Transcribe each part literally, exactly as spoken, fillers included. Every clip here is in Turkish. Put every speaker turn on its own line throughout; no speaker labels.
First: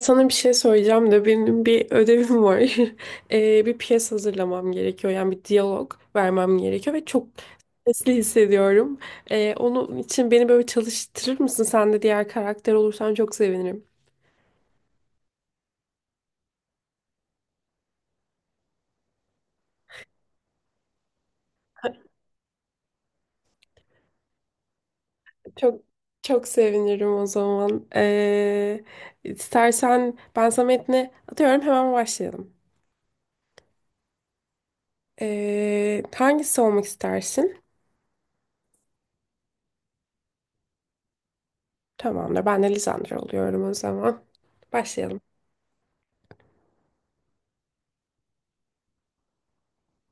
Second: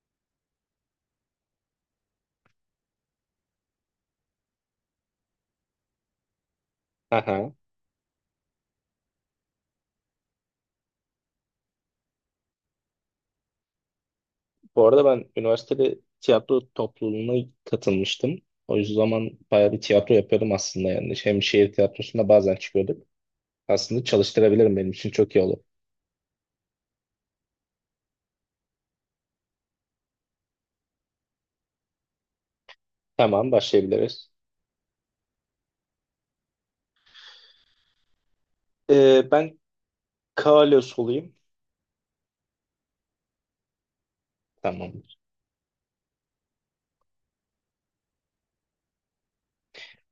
Sana bir şey söyleyeceğim de benim bir ödevim var. Ee, bir piyes hazırlamam gerekiyor. Yani bir diyalog vermem gerekiyor ve çok
Aha.
stresli hissediyorum. Ee, onun için beni böyle çalıştırır mısın? Sen de diğer karakter olursan çok sevinirim.
Bu arada ben üniversitede tiyatro topluluğuna katılmıştım. O yüzden zaman bayağı bir tiyatro yapıyordum aslında yani. Şey, Hem şehir tiyatrosunda bazen çıkıyorduk. Aslında çalıştırabilirim, benim için çok iyi olur.
Çok çok sevinirim o zaman. Ee, istersen ben sana metni atıyorum hemen başlayalım.
Tamam, başlayabiliriz.
Ee, hangisi olmak istersin?
Ee, ben Kalos olayım.
Tamamdır. Ben de Lisandro oluyorum o zaman.
Tamam.
Başlayalım.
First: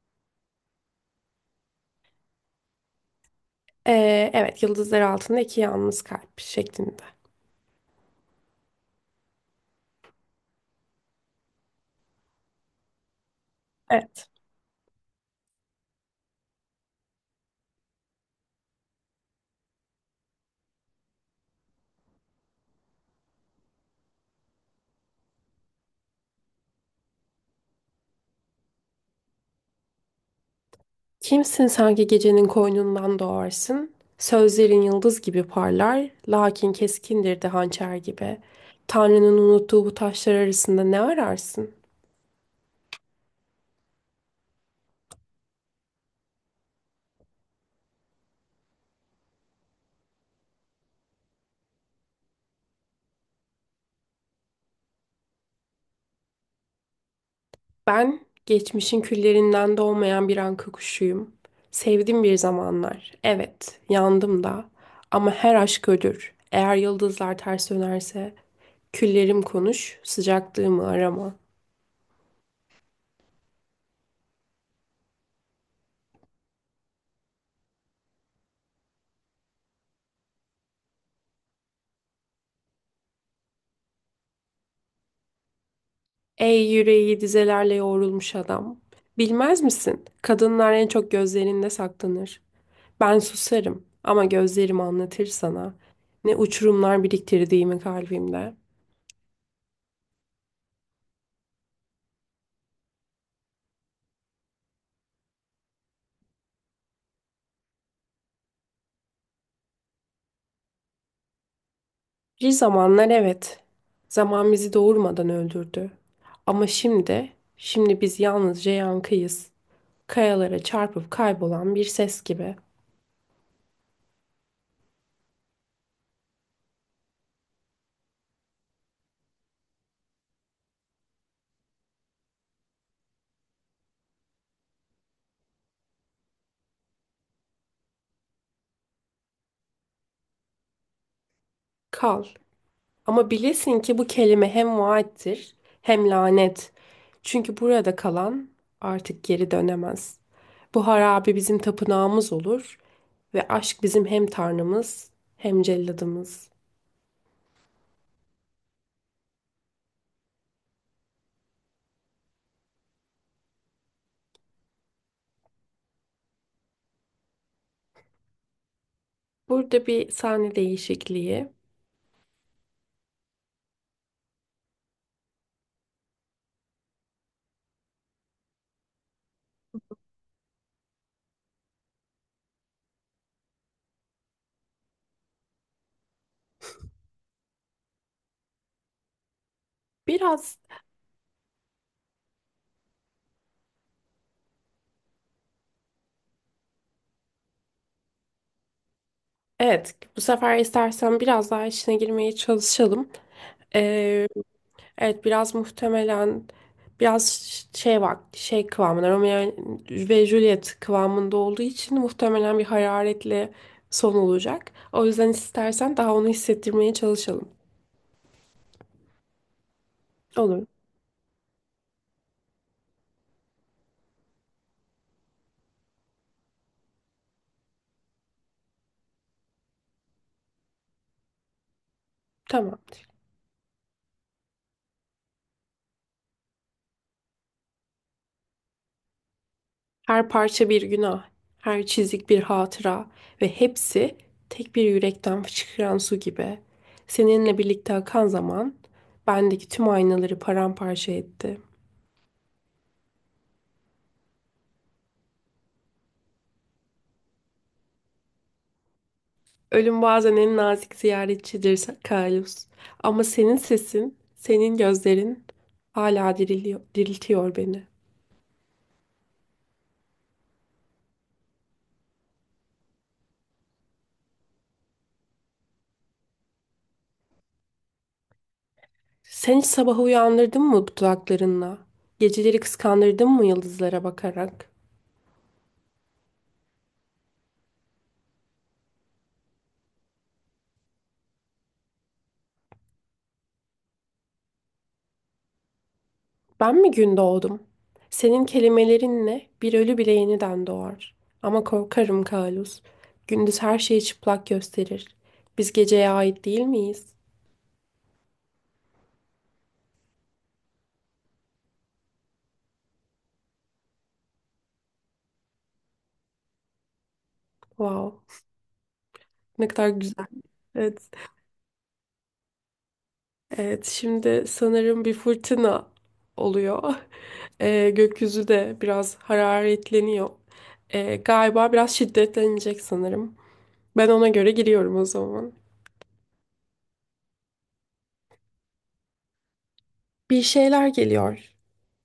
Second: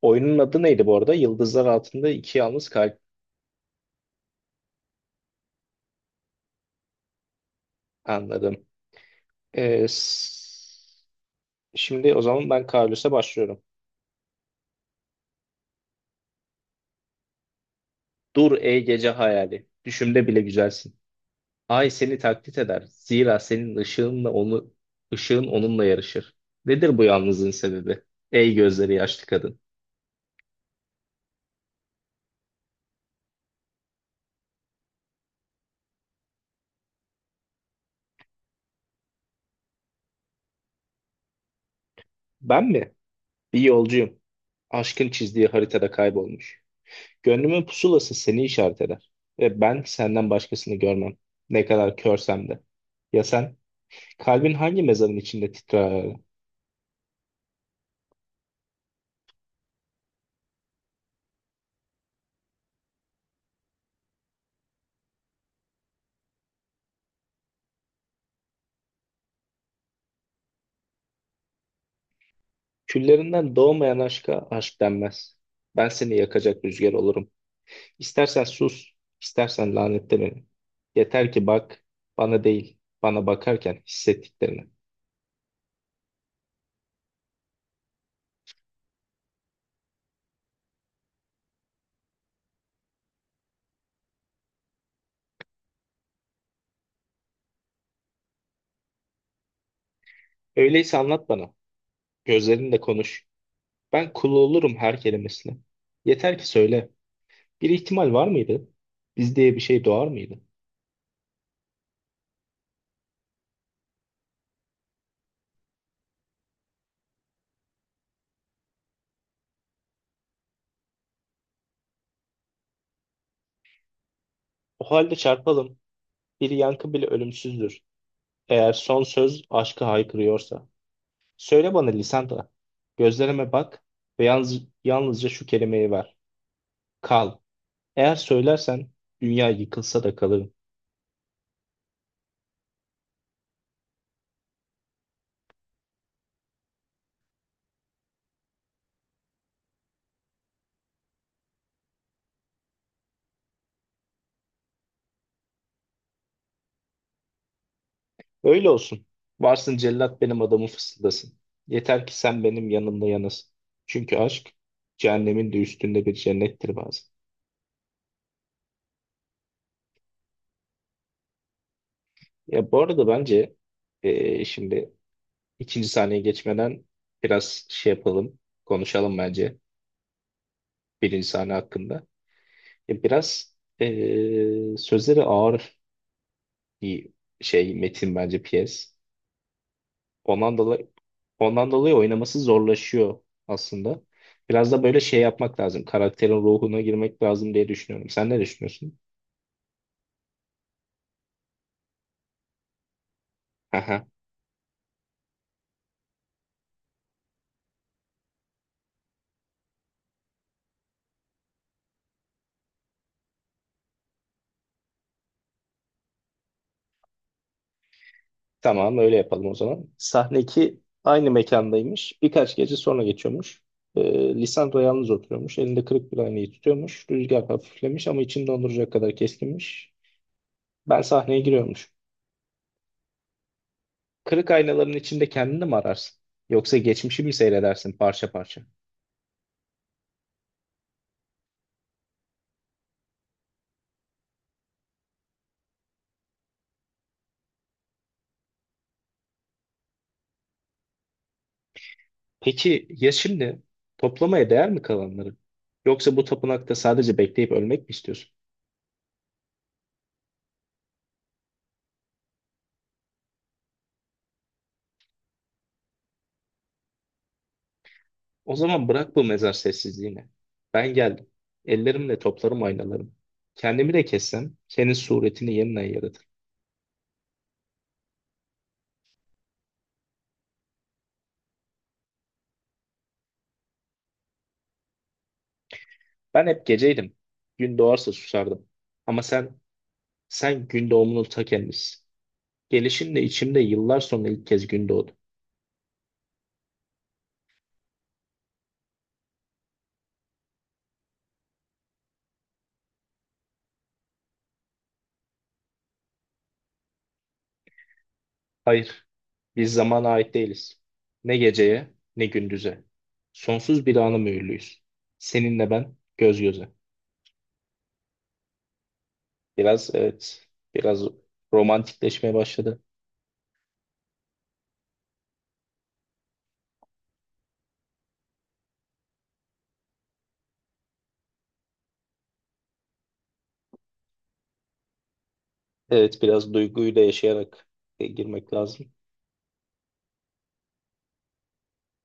Oyunun adı neydi bu arada? Yıldızlar Altında İki Yalnız Kalp.
Ee, evet, yıldızlar altında iki yalnız kalp şeklinde.
Anladım. Ee, s- şimdi o zaman ben Kalos'a başlıyorum.
Evet.
Dur ey gece hayali. Düşümde bile güzelsin. Ay seni taklit eder. Zira senin ışığınla onu ışığın onunla yarışır. Nedir bu yalnızlığın sebebi? Ey gözleri yaşlı kadın.
Kimsin sanki gecenin koynundan doğarsın? Sözlerin yıldız gibi parlar, lakin keskindir de hançer gibi. Tanrı'nın unuttuğu bu taşlar arasında ne ararsın?
Ben mi? Bir yolcuyum. Aşkın çizdiği haritada kaybolmuş. Gönlümün pusulası seni işaret eder. Ve ben senden başkasını görmem. Ne kadar körsem de. Ya sen? Kalbin hangi mezarın içinde titrer?
Ben geçmişin küllerinden doğmayan bir anka kuşuyum. Sevdim bir zamanlar. Evet, yandım da. Ama her aşk ölür. Eğer yıldızlar ters dönerse, küllerim konuş, sıcaklığımı arama.
Küllerinden doğmayan aşka aşk denmez. Ben seni yakacak rüzgar olurum. İstersen sus, istersen lanetle beni. Yeter ki bak, bana değil, bana bakarken hissettiklerini.
Ey yüreği dizelerle yoğrulmuş adam. Bilmez misin? Kadınlar en çok gözlerinde saklanır. Ben susarım ama gözlerim anlatır sana. Ne uçurumlar biriktirdiğimi kalbimde.
Öyleyse anlat bana, gözlerinle konuş. Ben kulu olurum her kelimesine. Yeter ki söyle, bir ihtimal var mıydı? Biz diye bir şey doğar mıydı?
Bir zamanlar evet. Zaman bizi doğurmadan öldürdü. Ama şimdi, şimdi biz yalnızca yankıyız. Kayalara çarpıp kaybolan bir ses gibi.
O halde çarpalım, bir yankı bile ölümsüzdür. Eğer son söz aşkı haykırıyorsa. Söyle bana Lisandra, gözlerime bak ve yalnız, yalnızca şu kelimeyi ver. Kal. Eğer söylersen, dünya yıkılsa da kalırım.
Kal. Ama bilesin ki bu kelime hem vaattir hem lanet. Çünkü burada kalan artık geri dönemez. Bu harabe bizim tapınağımız olur ve aşk bizim hem tanrımız hem celladımız.
Öyle olsun. Varsın cellat benim adamı fısıldasın. Yeter ki sen benim yanımda yanasın. Çünkü aşk cehennemin de üstünde bir cennettir bazen.
Burada bir sahne değişikliği.
Ya, bu arada bence eee, şimdi ikinci sahneye geçmeden biraz şey yapalım, konuşalım bence birinci sahne hakkında. Ya biraz eee, sözleri ağır bir şey metin bence piyes. Ondan
Biraz
dolayı ondan dolayı oynaması zorlaşıyor aslında. Biraz da böyle şey yapmak lazım. Karakterin ruhuna girmek lazım diye düşünüyorum. Sen ne düşünüyorsun?
evet, bu sefer istersen biraz daha içine girmeye çalışalım.
Aha,
Ee, Evet, biraz muhtemelen biraz şey var, şey kıvamında, Romeo ve Juliet kıvamında olduğu için muhtemelen bir hararetli son olacak. O yüzden istersen daha onu hissettirmeye çalışalım.
tamam, öyle yapalım o zaman. Sahne
Olur.
iki aynı mekandaymış. Birkaç gece sonra geçiyormuş. Ee, Lisandro yalnız oturuyormuş. Elinde kırık bir aynayı tutuyormuş. Rüzgar hafiflemiş ama içini donduracak kadar keskinmiş. Ben sahneye giriyormuş.
Tamamdır.
Kırık aynaların içinde kendini mi ararsın? Yoksa geçmişi mi seyredersin parça parça?
Her parça bir günah, her çizik bir hatıra ve hepsi tek bir yürekten fışkıran su gibi. Seninle birlikte akan zaman bendeki tüm aynaları paramparça etti.
Peki ya şimdi toplamaya değer mi kalanları? Yoksa bu tapınakta sadece bekleyip ölmek mi istiyorsun?
Ölüm bazen en nazik ziyaretçidir Carlos. Ama senin sesin, senin gözlerin hala diriliyor, diriltiyor beni.
O zaman bırak bu mezar sessizliğini. Ben geldim. Ellerimle toplarım aynalarımı. Kendimi de kessem senin suretini yeniden yaratır.
Sen hiç sabahı uyandırdın mı dudaklarınla? Geceleri kıskandırdın mı yıldızlara bakarak?
Ben hep geceydim. Gün doğarsa susardım. Ama sen, sen gün doğumunun ta kendisisin. Gelişinle içimde yıllar sonra ilk kez gün doğdu.
Ben mi gün doğdum? Senin kelimelerinle bir ölü bile yeniden doğar. Ama korkarım Kalus, gündüz her şeyi çıplak gösterir. Biz geceye ait değil miyiz?
Hayır, biz zamana ait değiliz. Ne geceye, ne gündüze. Sonsuz bir ana mühürlüyüz. Seninle ben göz göze.
Wow, ne kadar
Biraz
güzel.
evet, biraz
Evet.
romantikleşmeye başladı.
Evet, şimdi sanırım bir fırtına oluyor. Ee, gökyüzü de biraz hararetleniyor. Ee, galiba biraz şiddetlenecek sanırım. Ben ona göre giriyorum o zaman.
Evet, biraz duyguyu da yaşayarak e, girmek lazım.
Bir şeyler geliyor.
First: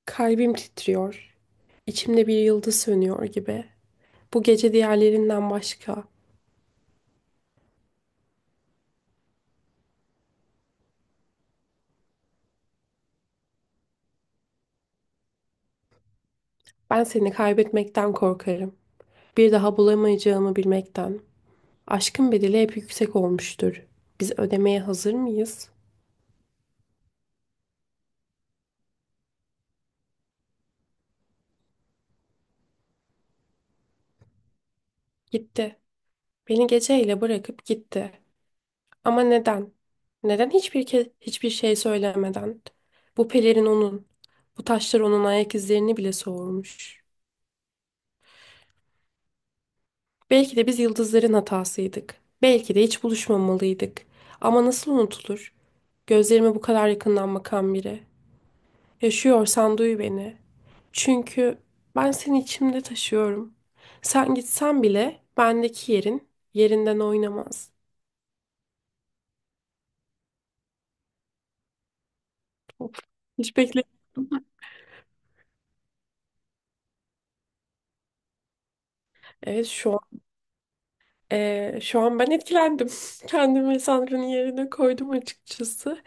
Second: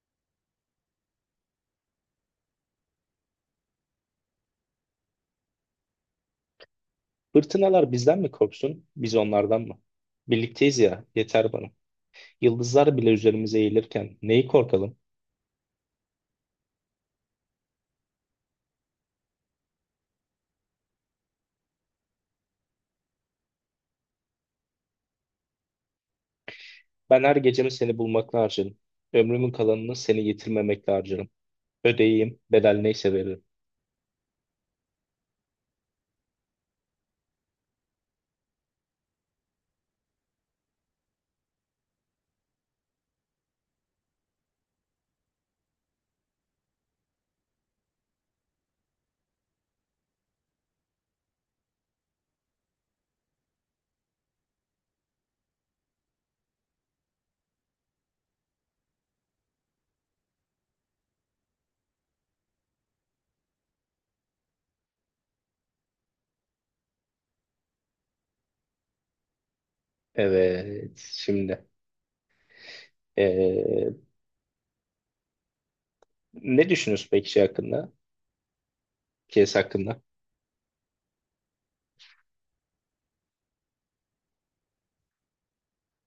Kalbim titriyor. İçimde bir yıldız sönüyor gibi. Bu gece diğerlerinden başka.
Fırtınalar bizden mi korksun, biz onlardan mı? Birlikteyiz ya, yeter bana. Yıldızlar bile üzerimize eğilirken neyi korkalım?
Ben seni kaybetmekten korkarım. Bir daha bulamayacağımı bilmekten. Aşkın bedeli hep yüksek olmuştur. Biz ödemeye hazır mıyız?
Ben her gecemi seni bulmakla harcarım. Ömrümün kalanını seni yitirmemekle harcarım. Ödeyeyim, bedel neyse veririm.
Gitti. Beni geceyle bırakıp gitti. Ama neden? Neden hiçbir ke hiçbir şey söylemeden? Bu pelerin onun. Bu taşlar onun ayak izlerini bile soğurmuş. Belki de biz yıldızların hatasıydık. Belki de hiç buluşmamalıydık. Ama nasıl unutulur? Gözlerime bu kadar yakından bakan biri. Yaşıyorsan duy beni. Çünkü ben seni içimde taşıyorum. Sen gitsen bile bendeki yerin yerinden oynamaz.
Evet, şimdi.
Of, hiç bekle.
Ee, ne düşünüyorsun peki şey hakkında? Kes
Evet şu
hakkında.
Ee, şu an ben etkilendim. Kendimi Sandra'nın yerine koydum açıkçası.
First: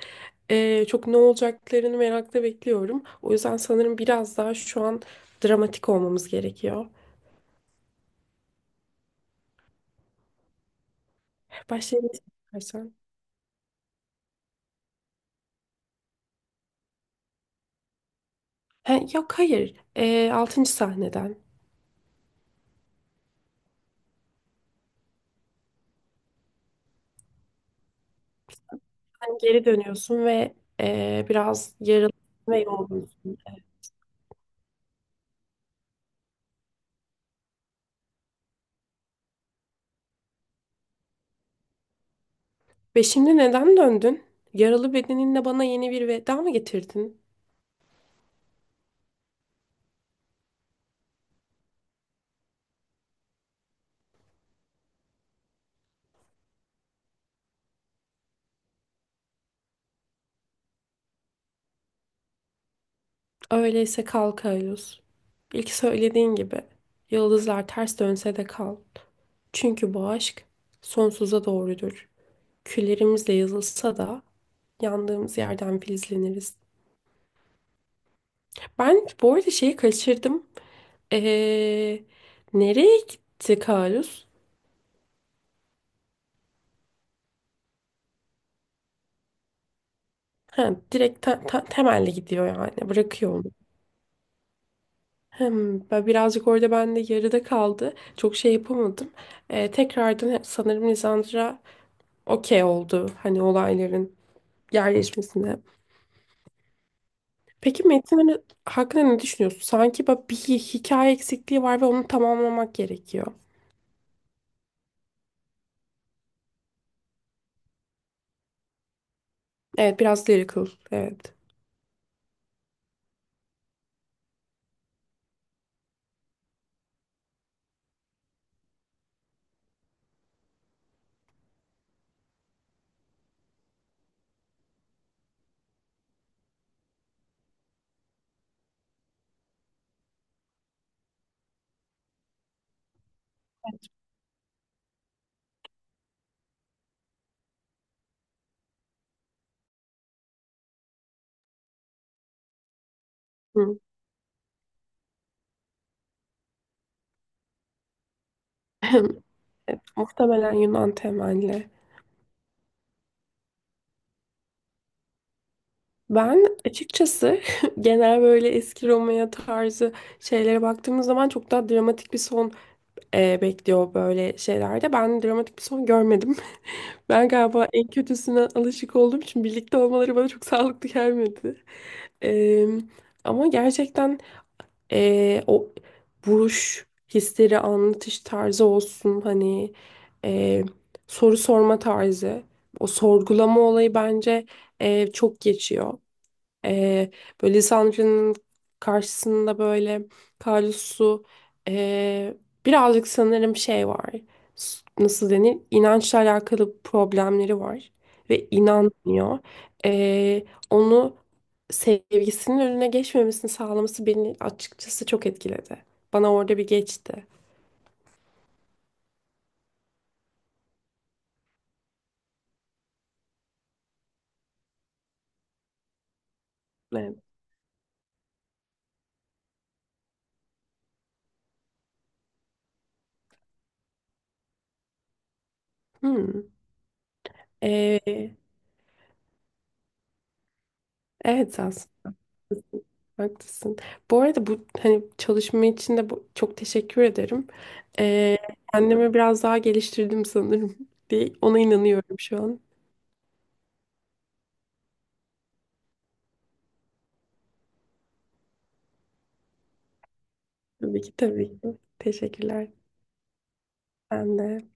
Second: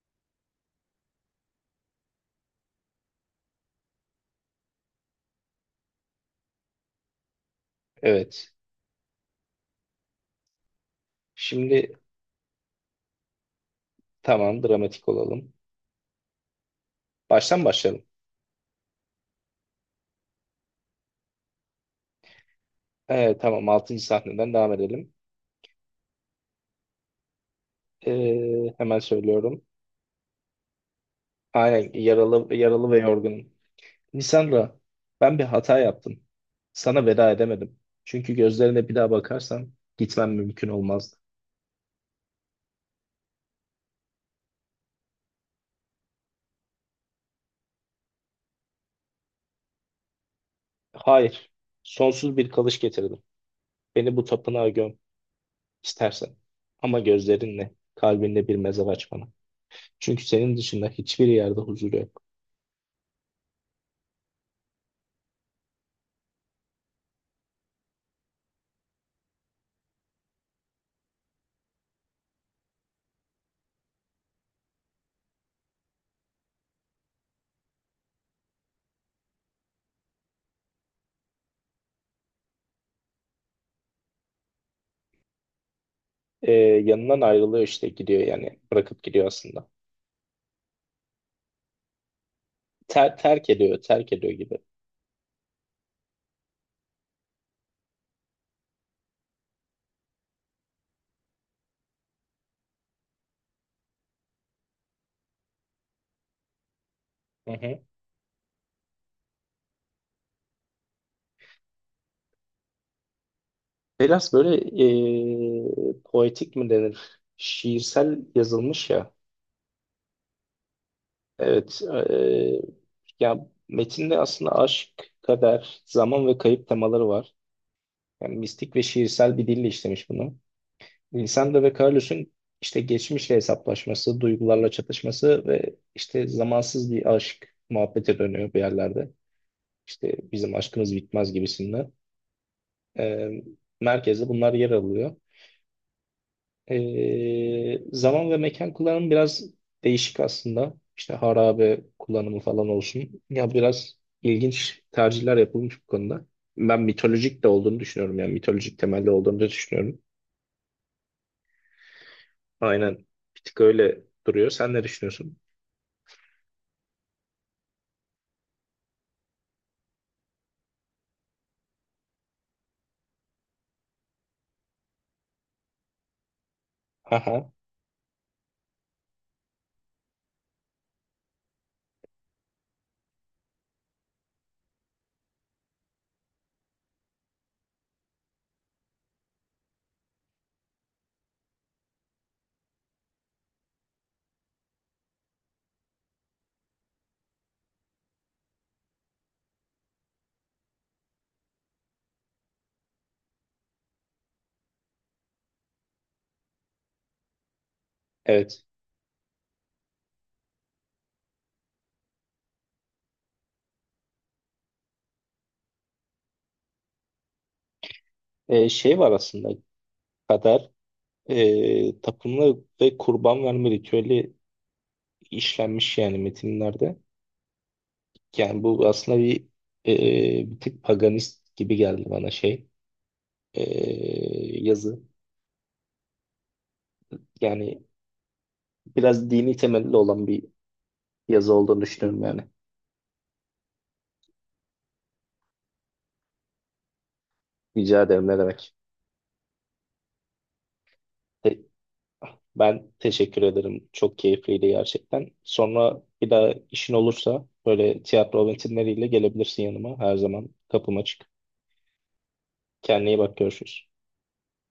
Ee, çok ne olacaklarını merakla bekliyorum. O yüzden sanırım biraz daha şu an dramatik olmamız gerekiyor.
Evet. Şimdi
Başlayalım istersen.
tamam, dramatik olalım. Baştan başlayalım.
Ha, yok, hayır. Ee, altıncı sahneden.
Ee, tamam altıncı sahneden devam edelim. Ee, hemen
Hani
söylüyorum.
geri dönüyorsun ve ee, biraz
Aynen,
yaralı
yaralı,
ve
yaralı ve
yorgunsun.
yorgunum. Lisandra, ben bir hata yaptım. Sana veda edemedim. Çünkü gözlerine bir daha bakarsam gitmem mümkün olmazdı.
Ve şimdi neden döndün? Yaralı bedeninle bana yeni bir veda mı getirdin?
Hayır. Sonsuz bir kalış getirdim. Beni bu tapınağa göm istersen. Ama gözlerinle, kalbinle bir mezar aç bana. Çünkü senin dışında hiçbir yerde huzur yok.
Öyleyse kal Kaylus. İlk söylediğin gibi yıldızlar ters dönse de kal. Çünkü bu aşk sonsuza doğrudur. Küllerimizle yazılsa da yandığımız yerden filizleniriz. Ben bu arada şeyi kaçırdım. Ee, Nereye gitti Kalus?
Ee, yanından ayrılıyor işte, gidiyor yani, bırakıp gidiyor aslında.
Ha, direkt te- te- temelli gidiyor yani.
Ter-
Bırakıyor
terk
onu.
ediyor, terk ediyor gibi.
Hem ben birazcık orada ben de yarıda kaldı. Çok şey yapamadım. Ee, tekrardan sanırım Lisandra okey oldu. Hani olayların yerleşmesine.
Hı hı.
Peki Metin hani hakkında ne düşünüyorsun? Sanki bak bir hi- hikaye eksikliği var ve onu tamamlamak gerekiyor.
Biraz böyle ee, poetik mi denir? Şiirsel yazılmış ya.
Evet, biraz lyrical. Evet.
Evet. ee, ya metinde aslında aşk, kader, zaman ve kayıp temaları var. Yani mistik ve şiirsel bir dille işlemiş bunu. Lisandro ve Carlos'un işte geçmişle hesaplaşması, duygularla çatışması ve işte zamansız bir aşk muhabbete dönüyor bir yerlerde. İşte bizim aşkımız bitmez gibisinden. Ee, merkezde bunlar yer alıyor. Ee, zaman ve mekan kullanımı biraz değişik aslında. İşte harabe kullanımı falan olsun. Ya
Hı.
biraz ilginç tercihler yapılmış bu konuda. Ben mitolojik de olduğunu düşünüyorum. Yani mitolojik temelli olduğunu da
Evet,
düşünüyorum.
muhtemelen Yunan temelli.
Aynen. Bir tık öyle duruyor. Sen ne düşünüyorsun?
Ben açıkçası genel böyle eski Roma'ya tarzı şeylere baktığımız zaman çok daha dramatik bir son e, bekliyor böyle şeylerde. Ben dramatik bir son görmedim. Ben
Aha,
galiba en kötüsüne alışık olduğum için birlikte olmaları bana çok sağlıklı gelmedi. Em, ama gerçekten e, o vuruş hisleri anlatış tarzı olsun, hani e, soru sorma tarzı, o sorgulama olayı bence e, çok geçiyor. Ee, Böyle Sandria'nın karşısında böyle Kalus'u ee, birazcık sanırım şey var. S- Nasıl denir? İnançla alakalı problemleri var. Ve
evet.
inanmıyor. Ee, onu sevgisinin önüne geçmemesini sağlaması beni açıkçası çok etkiledi. Bana orada bir geçti.
Ee, şey var aslında, kader, e, tapınma ve kurban verme ritüeli işlenmiş yani metinlerde.
Evet.
Yani bu aslında bir e, bir tık paganist gibi geldi bana, şey e, yazı.
Hmm.
Yani
Ee,
biraz dini temelli olan bir yazı
evet,
olduğunu
aslında.
düşünüyorum yani.
Haklısın. Bu arada bu, hani çalışma için de bu, çok teşekkür ederim.
Rica ederim,
Ee,
ne demek.
Kendimi biraz daha geliştirdim sanırım diye ona
Te-
inanıyorum şu an.
ben teşekkür ederim. Çok keyifliydi gerçekten. Sonra bir daha işin olursa böyle tiyatro metinleriyle gelebilirsin yanıma. Her zaman
Tabii
kapım
ki,
açık.
tabii ki. Teşekkürler.
Kendine iyi bak, görüşürüz.
Ben de.